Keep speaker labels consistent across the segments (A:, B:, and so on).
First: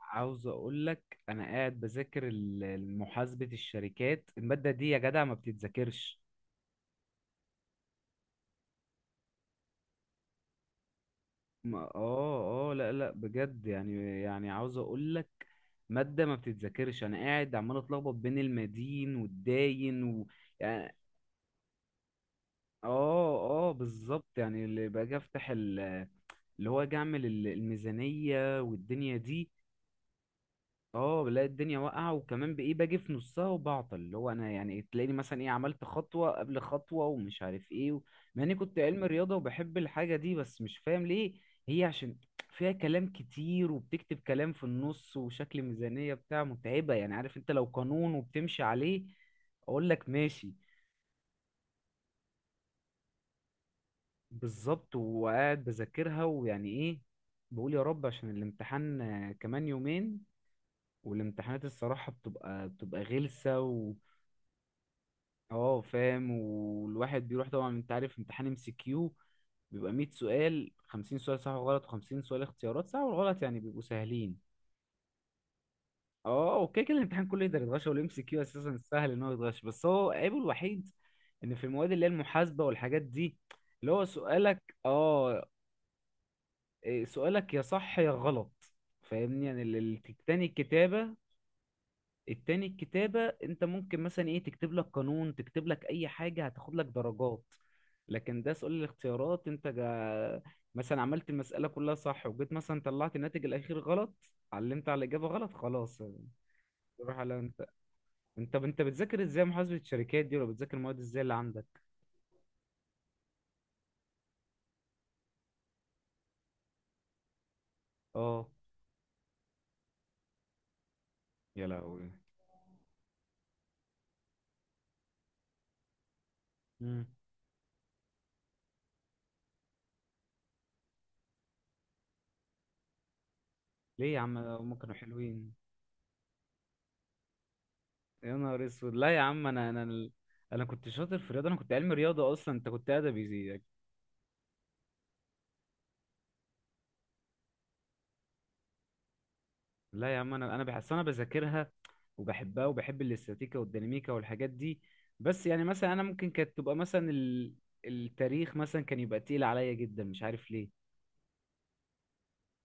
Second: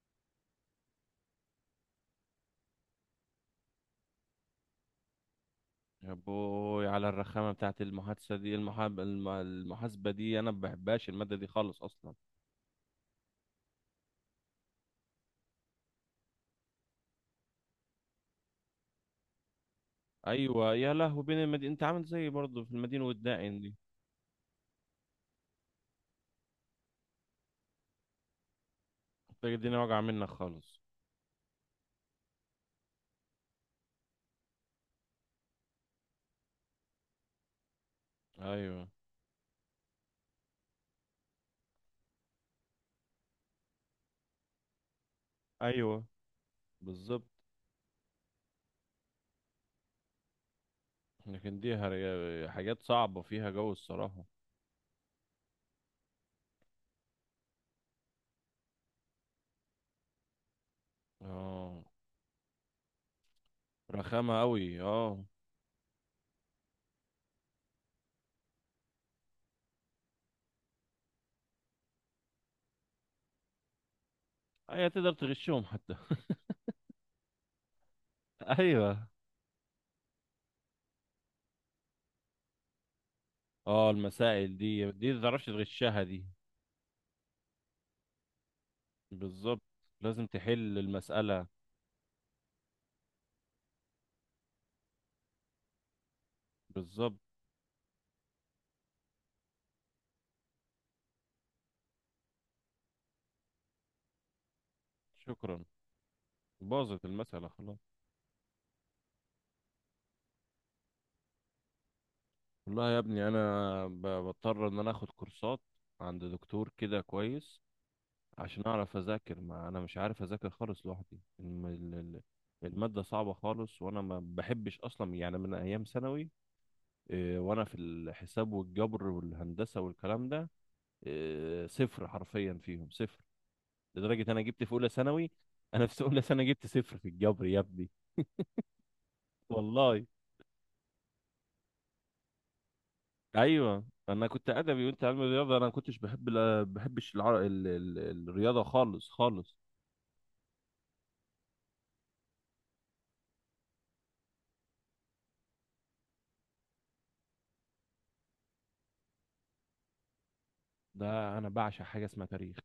A: عاوز اقول لك انا قاعد بذاكر محاسبة الشركات، المادة دي يا جدع ما
B: يا
A: بتتذاكرش.
B: بوي على الرخامة بتاعت المحادثة دي المحاسبة دي أنا ما بحبهاش المادة دي
A: ما
B: خالص أصلا.
A: اه اه لا، لا، بجد. يعني عاوز اقول لك مادة ما بتتذاكرش. انا قاعد عمال اتلخبط بين المدين والداين و...
B: أيوة يا
A: يعني.
B: لهوي، بين المدينة أنت عامل زيي برضه في المدينة
A: اه
B: والداعين
A: اه
B: دي.
A: بالظبط. يعني اللي باجي افتح اللي هو اجي اعمل الميزانية والدنيا
B: أنت
A: دي.
B: الدنيا واجعة منك خالص.
A: اه، بلاقي الدنيا واقعة، وكمان بإيه باجي في نصها وبعطل اللي هو أنا، يعني تلاقيني مثلا إيه عملت خطوة قبل خطوة ومش عارف إيه و... مع إني كنت
B: أيوة،
A: علم رياضة وبحب الحاجة دي بس مش فاهم ليه. هي عشان فيها كلام كتير وبتكتب كلام في النص وشكل
B: أيوة،
A: ميزانية بتاع متعبة، يعني
B: بالظبط.
A: عارف أنت لو قانون وبتمشي عليه أقول لك ماشي.
B: لكن دي حاجات صعبة فيها جو الصراحة.
A: بالظبط، وقاعد بذاكرها ويعني إيه. بقول يا رب عشان الامتحان، كمان يومين. والامتحانات
B: اه،
A: الصراحة بتبقى غلسة.
B: رخامة أوي، اه.
A: اه فاهم. والواحد بيروح، طبعا انت عارف امتحان ام سي كيو بيبقى 100 سؤال، 50 سؤال صح وغلط و50 سؤال اختيارات صح وغلط، يعني بيبقوا سهلين.
B: أيوة تقدر تغشهم حتى.
A: اه، اوكي، كده الامتحان كله يقدر يتغش، والام سي كيو اساسا
B: أيوة.
A: سهل ان هو يتغش، بس هو عيبه الوحيد ان في المواد اللي هي المحاسبة والحاجات دي،
B: اه،
A: اللي هو
B: المسائل
A: سؤالك
B: دي متعرفش تغشها. دي
A: إيه، سؤالك يا صح يا غلط. فاهمني، يعني
B: بالظبط، لازم
A: التاني
B: تحل
A: الكتابة.
B: المسألة.
A: التاني الكتابة انت ممكن مثلا ايه تكتب لك قانون، تكتب لك اي حاجة هتاخد لك
B: بالظبط.
A: درجات. لكن ده سؤال الاختيارات انت مثلا عملت المسألة كلها صح، وجيت مثلا طلعت الناتج الأخير غلط، علمت على الإجابة غلط،
B: شكرا،
A: خلاص.
B: باظت
A: روح على
B: المسألة
A: انت.
B: خلاص.
A: انت بتذاكر ازاي محاسبة الشركات دي، ولا بتذاكر المواد ازاي اللي عندك؟
B: والله يا ابني انا بضطر ان انا اخد كورسات عند دكتور كده كويس،
A: اه
B: عشان اعرف اذاكر. ما انا مش عارف اذاكر خالص لوحدي
A: يا لهوي.
B: المادة صعبة خالص وانا ما بحبش اصلا، يعني من ايام ثانوي.
A: مم.
B: إيه، وانا في الحساب والجبر والهندسة والكلام ده إيه، صفر حرفيا، فيهم صفر.
A: ليه يا
B: لدرجة
A: عم؟
B: انا جبت في
A: هم
B: اولى
A: كانوا
B: ثانوي،
A: حلوين.
B: انا في اولى ثانوي جبت صفر في الجبر يا ابني،
A: يا نهار اسود، لا يا عم، انا
B: والله.
A: انا انا كنت شاطر في الرياضة. انا كنت علمي رياضة اصلا، انت كنت ادبي.
B: ايوه انا كنت ادبي وانت علم رياضه. انا ما كنتش بحب، لا بحبش الرياضه خالص خالص.
A: لا يا عم، انا بحس انا بذاكرها وبحبها، وبحب الاستاتيكا والديناميكا والحاجات دي. بس يعني مثلا انا ممكن كانت تبقى مثلا التاريخ مثلا كان يبقى تقيل عليا جدا، مش عارف ليه.
B: ده انا بعشق حاجه اسمها تاريخ.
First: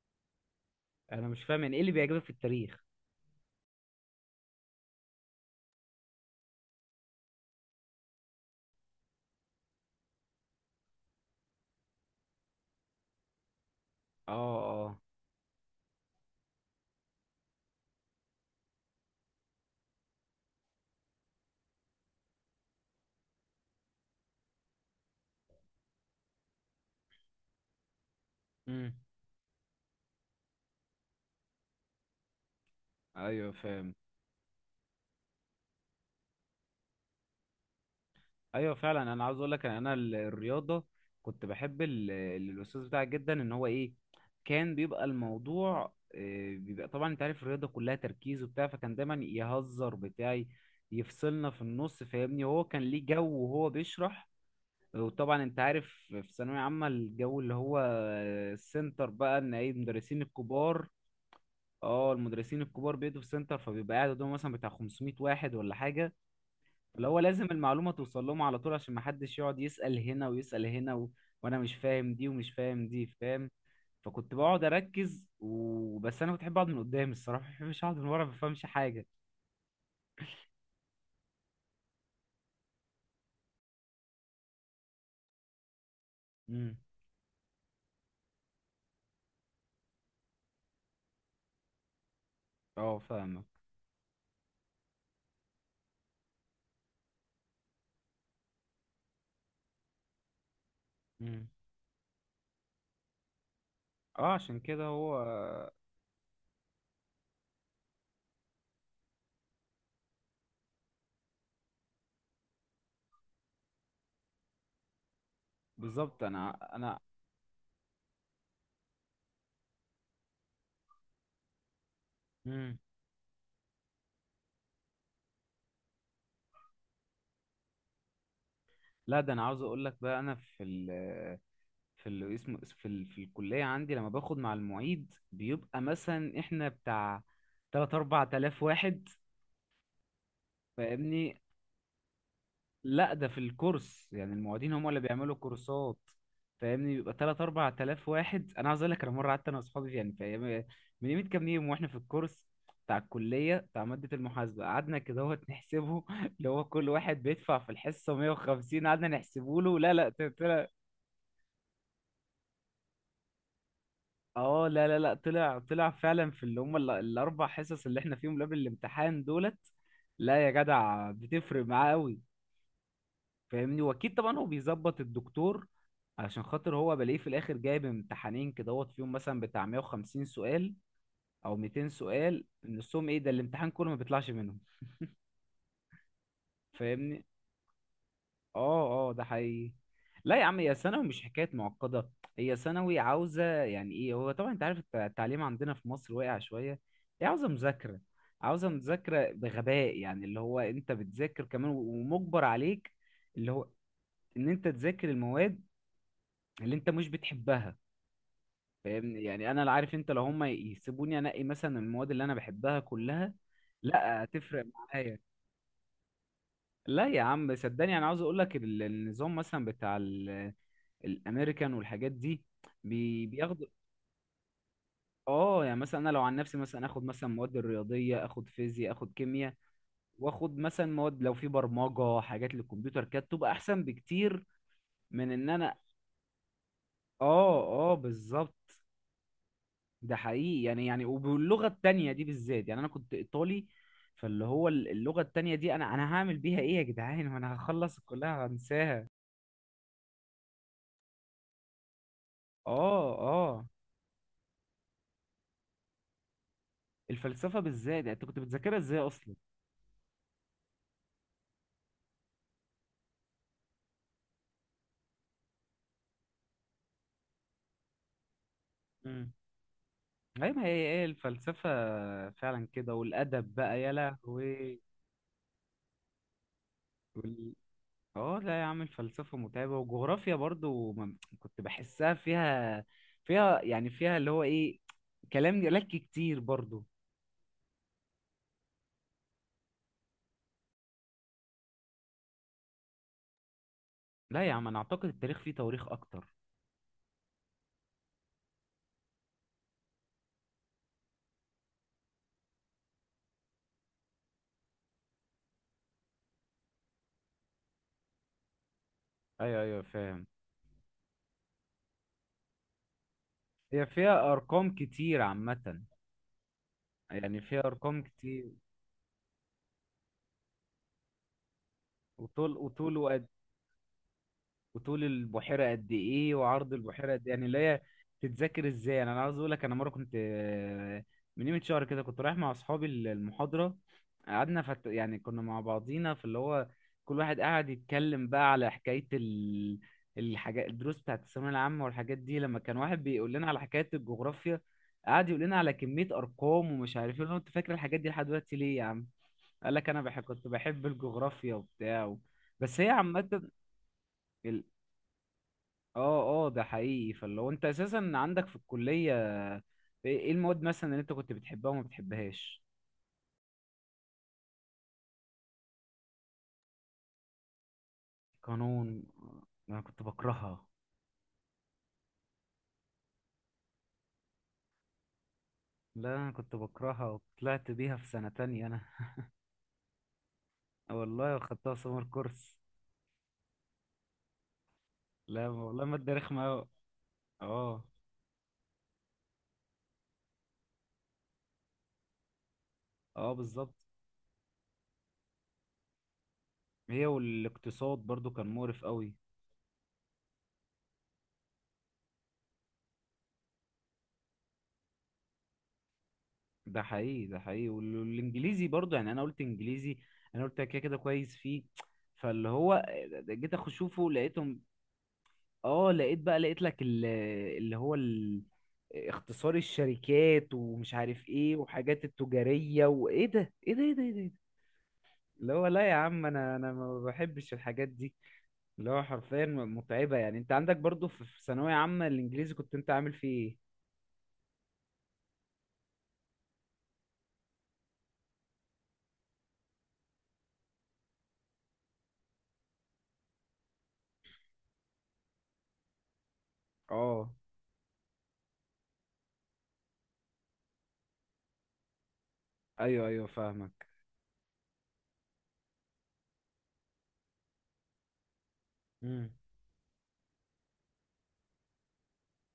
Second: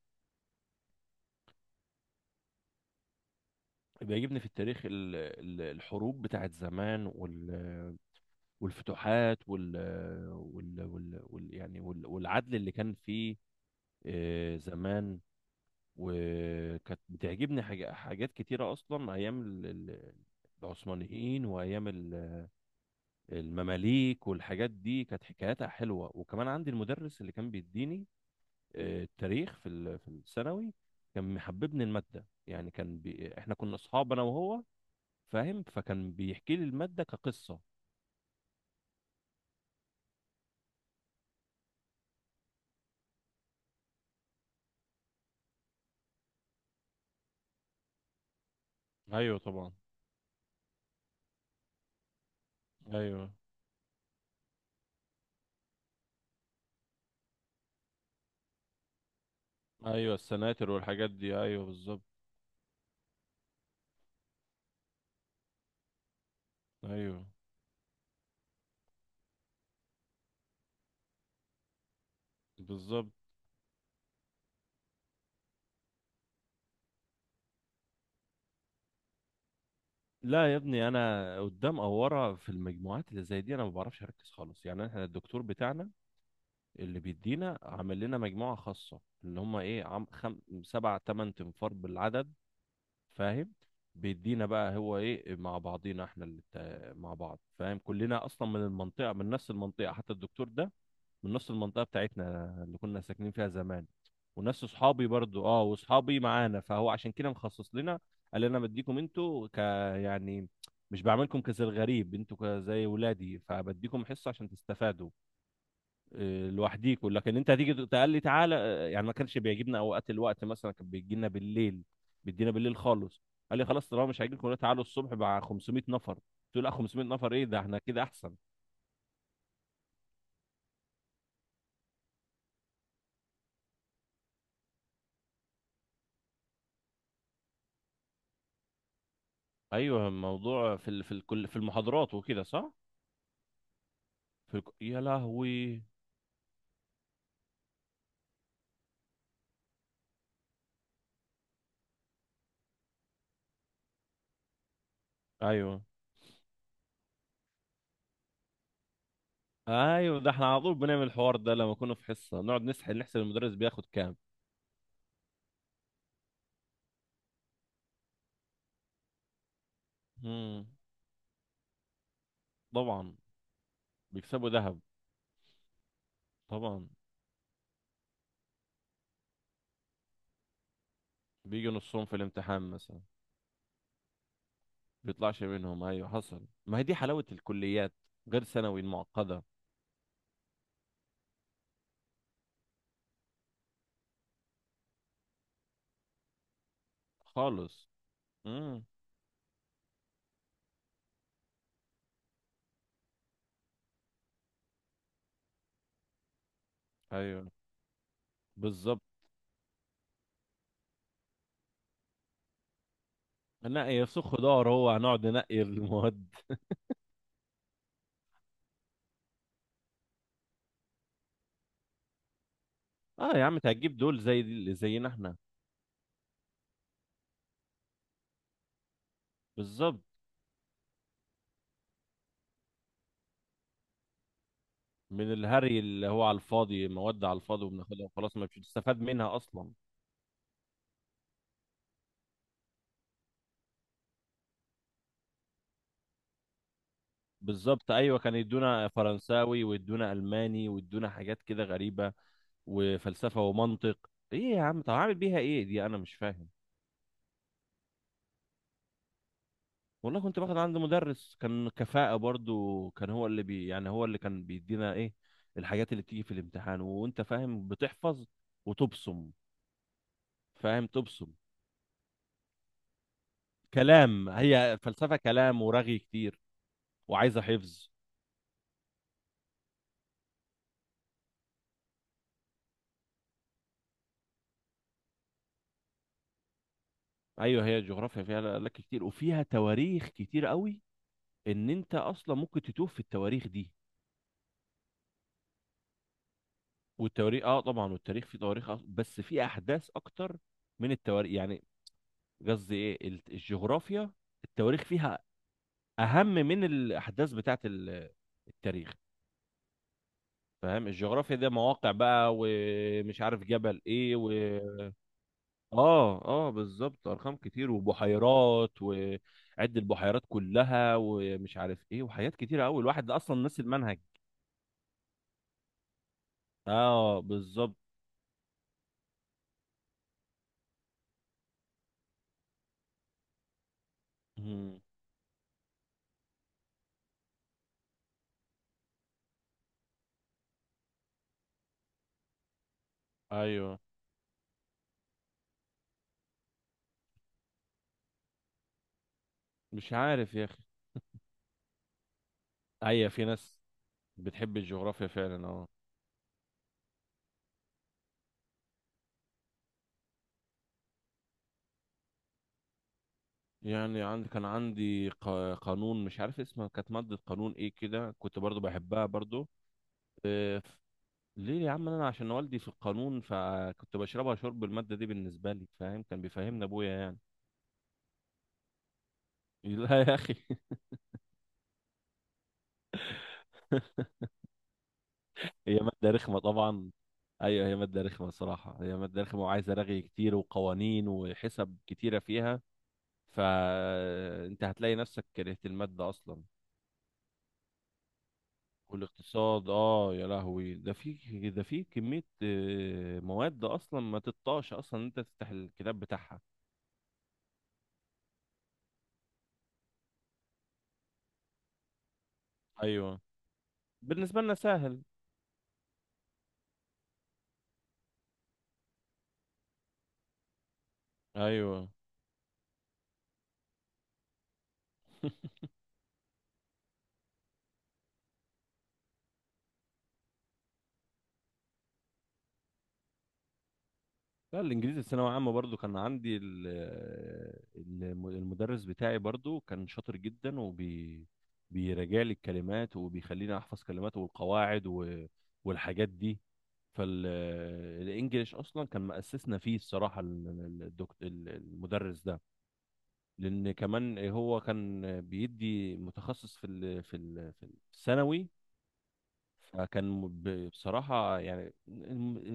A: انا مش فاهم يعني ايه اللي بيعجبك في التاريخ.
B: بيعجبني في التاريخ الحروب بتاعت زمان والفتوحات والعدل اللي كان فيه،
A: اه.
B: آه،
A: اه.
B: زمان. وكانت بتعجبني حاجات كتيره اصلا، ايام العثمانيين وايام المماليك والحاجات دي، كانت حكاياتها حلوة. وكمان عندي المدرس اللي كان بيديني
A: امم.
B: آه، التاريخ في الثانوي، كان محببني المادة يعني. كان
A: ايوه
B: احنا كنا
A: فاهم.
B: اصحاب انا وهو، فاهم، فكان بيحكي لي المادة كقصة.
A: ايوه فعلا. انا عاوز اقول لك ان انا الرياضه كنت بحب الاستاذ بتاعك جدا، ان هو ايه كان بيبقى الموضوع، بيبقى طبعا انت عارف الرياضه كلها تركيز وبتاع، فكان دايما
B: ايوه طبعا.
A: يهزر بتاعي يفصلنا في النص، فاهمني، وهو كان ليه جو
B: ايوه،
A: وهو بيشرح. وطبعا انت عارف في ثانويه عامه الجو اللي هو السنتر بقى ان ايه
B: ايوه،
A: المدرسين
B: السناتر
A: الكبار.
B: والحاجات دي، ايوه بالظبط.
A: اه، المدرسين الكبار بيدوا في سنتر، فبيبقى قاعد قدامه مثلا بتاع 500 واحد ولا حاجه، اللي هو
B: ايوه
A: لازم المعلومة توصل لهم على طول عشان محدش يقعد يسأل هنا ويسأل هنا و... وانا مش فاهم دي ومش فاهم
B: بالظبط.
A: دي، فاهم. فكنت بقعد اركز وبس، انا كنت بحب اقعد من قدام الصراحة، ما بحبش اقعد من ورا ما بفهمش حاجة.
B: لا يا ابني، انا قدام او ورا في المجموعات اللي زي دي انا ما بعرفش اركز خالص. يعني احنا الدكتور بتاعنا
A: امم.
B: اللي بيدينا عامل لنا مجموعة خاصة، اللي هم ايه، سبع تمن تنفار بالعدد،
A: اه فاهمك.
B: فاهم. بيدينا بقى هو ايه مع بعضينا احنا مع بعض، فاهم. كلنا اصلا من المنطقة من نفس المنطقة، حتى الدكتور ده من
A: امم.
B: نفس المنطقة بتاعتنا اللي كنا ساكنين فيها زمان،
A: اه عشان
B: وناس
A: كده
B: اصحابي
A: هو.
B: برضو، اه، واصحابي معانا. فهو عشان كده مخصص لنا، قال انا بديكم انتوا ك يعني مش بعملكم كزي الغريب، انتوا زي ولادي، فبديكم حصة عشان تستفادوا
A: بالظبط.
B: آه،
A: انا
B: لوحديكوا. لكن انت هتيجي تقول لي تعالى آه، يعني ما كانش بيعجبنا اوقات الوقت. مثلا كان بيجي لنا بالليل، بيدينا بالليل
A: امم.
B: خالص. قال لي خلاص، طالما مش هيجيلكم تعالوا الصبح مع 500 نفر. قلت له لا، 500 نفر ايه ده، احنا كده احسن.
A: لا، ده انا عاوز اقول لك بقى، انا في ال، في اللي اسمه في في الكلية عندي لما باخد مع المعيد بيبقى مثلا احنا بتاع 3 4000 واحد.
B: ايوه الموضوع في ال... في
A: فاهمني؟
B: الكل في المحاضرات وكده، صح.
A: لا، ده في الكورس يعني، المعيدين هم اللي
B: يا
A: بيعملوا
B: لهوي.
A: كورسات. فاهمني، بيبقى 3 4000 واحد. انا عاوز اقول لك انا مره قعدت انا واصحابي يعني في من يومين كام يوم واحنا في الكورس بتاع الكليه بتاع ماده المحاسبه، قعدنا كده اهوت
B: ايوه،
A: نحسبه. اللي هو كل واحد بيدفع في الحصه 150، قعدنا نحسبه له. لا، لا،
B: ايوه، ده احنا على
A: طلع.
B: طول بنعمل الحوار ده، لما كنا في حصه نقعد نسحل نحسب المدرس بياخد كام.
A: اه، لا طلع فعلا في اللي هم الاربع حصص اللي احنا فيهم قبل الامتحان دولت. لا يا
B: امم،
A: جدع بتفرق معاه قوي،
B: طبعا،
A: فاهمني، واكيد طبعا هو
B: بيكسبوا ذهب.
A: بيظبط الدكتور علشان خاطر
B: طبعا
A: هو بلاقيه في الاخر جايب امتحانين كدهوت، فيهم مثلا بتاع 150 سؤال او
B: بيجوا
A: 200
B: نصهم في
A: سؤال،
B: الامتحان مثلا،
A: نصهم ايه ده الامتحان كله ما بيطلعش منهم.
B: بيطلعش منهم، ايوه، حصل. ما هي دي
A: فاهمني.
B: حلاوة الكليات، غير ثانوي
A: اه ده
B: المعقدة
A: حقيقي. لا يا عم هي ثانوي مش حكايه معقده. هي ثانوي عاوزه يعني ايه، هو طبعا انت عارف التعليم عندنا في مصر واقع شويه. هي عاوزه
B: خالص.
A: مذاكره، عاوزه
B: امم.
A: مذاكره بغباء، يعني اللي هو انت بتذاكر كمان ومجبر عليك، اللي هو ان انت تذاكر المواد اللي انت مش
B: ايوه
A: بتحبها.
B: بالظبط.
A: فاهمني، يعني انا لا عارف، انت لو هم يسيبوني انقي مثلا المواد اللي انا بحبها كلها.
B: نقي
A: لا
B: سخ
A: هتفرق
B: دار هو،
A: معايا.
B: هنقعد ننقي المواد؟
A: لا يا عم صدقني، انا عاوز اقول لك النظام مثلا بتاع الامريكان والحاجات دي
B: اه يا عم انت
A: بياخدوا
B: هتجيب دول زي زينا احنا.
A: اه، يعني مثلا انا لو عن نفسي مثلا اخد مثلا مواد الرياضيه، اخد فيزياء، اخد كيمياء،
B: بالظبط،
A: واخد مثلا مواد لو في برمجه حاجات للكمبيوتر، كانت تبقى احسن بكتير من
B: من
A: ان انا.
B: الهري اللي هو على الفاضي، مواد على
A: اه.
B: الفاضي
A: اه
B: وبناخدها وخلاص ما
A: بالظبط.
B: فيش استفاد منها اصلا.
A: ده حقيقي. يعني وباللغة التانية دي بالذات، يعني أنا كنت إيطالي، فاللي هو اللغة التانية دي أنا هعمل بيها إيه يا جدعان، وأنا
B: بالظبط.
A: هخلص
B: ايوه كان
A: الكلية
B: يدونا
A: هنساها.
B: فرنساوي ويدونا الماني ويدونا حاجات كده غريبة،
A: آه.
B: وفلسفة
A: آه.
B: ومنطق. ايه يا عم، طب عامل بيها ايه دي؟ انا مش فاهم.
A: الفلسفة بالذات، يعني أنت كنت بتذاكرها إزاي أصلا؟
B: والله كنت باخد عند مدرس كان كفاءة، برضو كان هو اللي بي يعني هو اللي كان بيدينا الحاجات اللي بتيجي في الامتحان، وانت فاهم، بتحفظ وتبصم.
A: امم. أيوة، ما هي
B: فاهم،
A: إيه
B: تبصم
A: الفلسفة. فعلا كده، والأدب بقى يا
B: كلام. هي
A: لهوي.
B: فلسفة كلام ورغي كتير، وعايزة
A: وال...
B: حفظ.
A: آه لا يا عم الفلسفة متعبة، وجغرافيا برضو كنت بحسها فيها، فيها يعني فيها اللي هو إيه، كلام جلاكي كتير برضو.
B: ايوه، هي جغرافيا فيها لك كتير وفيها تواريخ كتير قوي، ان انت اصلا ممكن تتوه في التواريخ دي.
A: لا يا عم انا اعتقد التاريخ فيه تواريخ اكتر.
B: والتواريخ اه، طبعا. والتاريخ فيه تواريخ، بس في احداث اكتر من التواريخ يعني. قصدي الجغرافيا التواريخ فيها اهم من الاحداث بتاعت التاريخ،
A: ايوه فاهم.
B: فاهم. الجغرافيا ده مواقع بقى، ومش عارف جبل
A: هي
B: ايه
A: فيها
B: و...
A: ارقام كتير عامة.
B: اه، اه، بالظبط، ارقام
A: يعني فيها
B: كتير
A: ارقام كتير،
B: وبحيرات وعد البحيرات كلها، ومش عارف ايه، وحاجات
A: وطول
B: كتيره قوي
A: وطول
B: الواحد ده
A: وقد،
B: اصلا نسي المنهج.
A: وطول البحيرة قد ايه وعرض البحيرة
B: اه
A: قد إيه. يعني اللي
B: بالظبط.
A: هي تتذاكر ازاي؟ يعني انا عاوز اقول لك انا مرة كنت، من قيمة شهر كده كنت رايح مع اصحابي المحاضرة، قعدنا
B: مم.
A: يعني كنا مع بعضينا في اللي هو كل واحد قاعد يتكلم بقى على حكاية الحاجات الدروس بتاعت الثانوية العامة والحاجات دي، لما كان واحد بيقول لنا على
B: ايوه.
A: حكاية الجغرافيا قعد يقول لنا على كمية أرقام ومش عارف ايه. انت فاكر الحاجات دي لحد دلوقتي ليه يا عم؟ قال لك
B: مش
A: أنا
B: عارف يا
A: كنت
B: اخي.
A: بحب الجغرافيا وبتاع و... بس هي
B: ايوه في
A: عامة.
B: ناس بتحب
A: ال-
B: الجغرافيا فعلا، اه.
A: اه ده حقيقي. فاللي هو انت اساسا عندك في الكلية ايه، إيه المواد مثلا اللي انت كنت بتحبها وما بتحبهاش؟
B: يعني كان عندي قانون، مش عارف اسمها، كانت مادة قانون ايه كده، كنت برضو
A: قانون،
B: بحبها.
A: انا كنت
B: برضو؟
A: بكرهها.
B: ليه يا عم، انا عشان والدي في القانون، فكنت بشربها شرب الماده دي بالنسبه لي، فاهم؟
A: لا
B: كان
A: انا كنت
B: بيفهمنا ابويا
A: بكرهها،
B: يعني.
A: وطلعت بيها في سنة تانية انا.
B: لا يا اخي.
A: والله خدتها سمر كورس. لا
B: هي
A: والله
B: ماده
A: مادة
B: رخمه
A: رخمة أوي.
B: طبعا. ايوه، هي
A: اه
B: ماده رخمه الصراحه، هي ماده رخمه وعايزه رغي كتير وقوانين وحسب كتيره فيها.
A: اه بالظبط.
B: فانت هتلاقي نفسك كرهت الماده اصلا.
A: هي والاقتصاد برضو كان مقرف قوي.
B: والاقتصاد، اه، يا لهوي، ده في كميه آه، مواد اصلا ما تطاش اصلا إن انت تفتح الكتاب بتاعها.
A: ده حقيقي. والانجليزي برضو يعني، انا قلت انجليزي، انا قلت كده كده كويس فيه، فاللي هو
B: ايوه،
A: جيت اخش اشوفه
B: بالنسبه لنا
A: لقيته.
B: سهل.
A: اه لقيت بقى، لقيت لك اللي هو ال- اختصار الشركات ومش عارف ايه،
B: ايوه.
A: وحاجات التجارية، وايه ده، ايه ده، ايه ده، ايه ده، إيه ده؟ اللي هو لا يا عم انا ما بحبش الحاجات دي، اللي هو حرفيا متعبة. يعني انت عندك برضو في في ثانوية عامة الانجليزي كنت انت عامل فيه ايه؟
B: لا، الانجليزي في ثانويه عامه برضو كان عندي المدرس بتاعي برضو كان شاطر جدا، بيراجع لي الكلمات وبيخليني احفظ كلمات والقواعد والحاجات دي.
A: اه.
B: فالانجليش اصلا كان مأسسنا فيه الصراحه المدرس ده،
A: ايوه
B: لان
A: فاهمك.
B: كمان هو كان بيدي متخصص في الثانوي.
A: امم.
B: فكان بصراحة يعني،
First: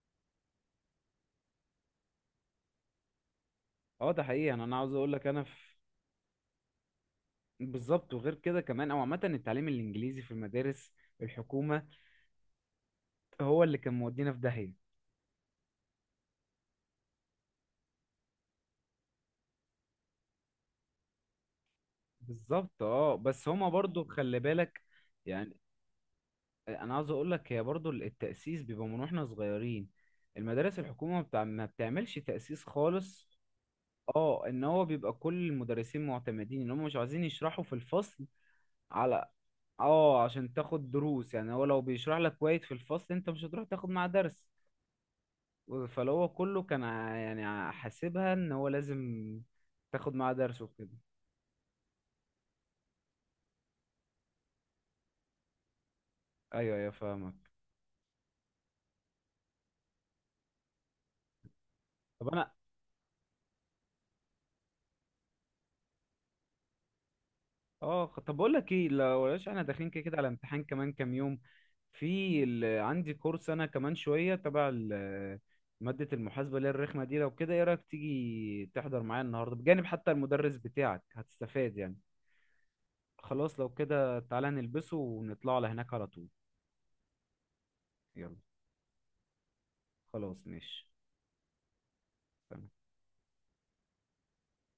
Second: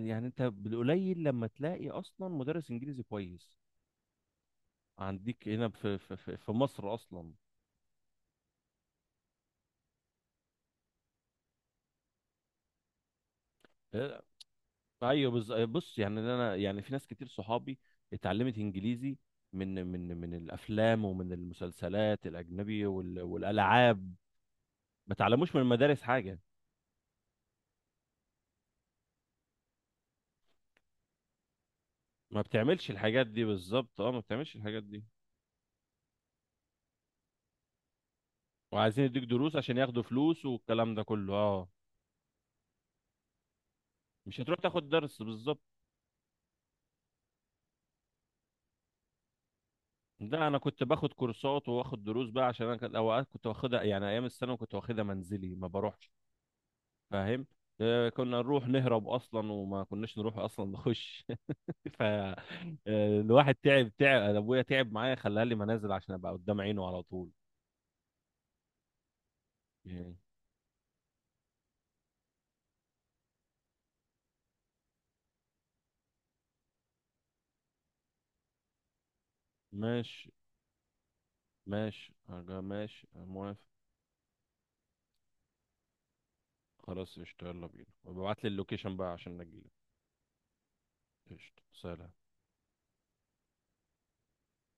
B: يعني انت بالقليل لما تلاقي اصلا مدرس انجليزي كويس
A: اه ده حقيقي. انا عاوز اقول لك انا
B: عندك هنا
A: في.
B: في مصر اصلا.
A: بالظبط، وغير كده كمان او عامة التعليم الانجليزي في المدارس الحكومة هو اللي كان
B: اه.
A: مودينا في داهية.
B: ايوه، بص يعني انا، يعني في ناس كتير صحابي اتعلمت انجليزي من الافلام، ومن المسلسلات
A: بالظبط
B: الاجنبي
A: اه، بس هما برضو
B: والالعاب،
A: خلي بالك،
B: ما
A: يعني
B: اتعلموش من المدارس حاجة.
A: انا عاوز اقول لك هي برضو التأسيس بيبقى من واحنا صغيرين، المدارس الحكومة ما بتعملش
B: ما
A: تأسيس
B: بتعملش الحاجات
A: خالص.
B: دي، بالظبط. اه، ما
A: اه
B: بتعملش
A: ان
B: الحاجات
A: هو
B: دي.
A: بيبقى كل المدرسين معتمدين ان هم مش عايزين يشرحوا في الفصل
B: وعايزين يديك
A: على،
B: دروس عشان ياخدوا
A: اه،
B: فلوس،
A: عشان تاخد
B: والكلام ده
A: دروس،
B: كله،
A: يعني هو
B: اه.
A: لو بيشرح لك كويس في الفصل انت مش هتروح تاخد معاه
B: مش
A: درس.
B: هتروح تاخد درس، بالظبط.
A: فلو هو كله كان يعني حاسبها ان هو لازم تاخد معاه
B: ده انا
A: درس
B: كنت
A: وكده.
B: باخد كورسات واخد دروس بقى، عشان انا اوقات كنت واخدها يعني ايام الثانوي، كنت واخدها منزلي ما بروحش،
A: ايوه فاهمك.
B: فاهم. آه، كنا نروح نهرب اصلا، وما كناش نروح اصلا نخش. ف
A: طب
B: آه،
A: انا.
B: الواحد تعب، تعب. أنا ابويا تعب معايا، خلاها لي منازل عشان ابقى قدام عينه على طول،
A: اه طب بقول لك ايه، لو بلاش احنا داخلين كده كده
B: يعني.
A: على امتحان كمان كام يوم. في عندي كورس انا كمان شويه تبع ماده المحاسبه اللي هي الرخمه دي، لو كده ايه رايك تيجي تحضر معايا النهارده بجانب، حتى
B: ماشي،
A: المدرس بتاعك هتستفاد يعني.
B: ماشي، أرجع ماشي، أنا
A: خلاص
B: موافق.
A: لو كده تعالى نلبسه ونطلع على هناك على طول.
B: خلاص، قشطة، يلا بينا،
A: يلا.
B: وابعت لي اللوكيشن بقى عشان اجيلك.
A: خلاص ماشي.
B: قشطة، سلام.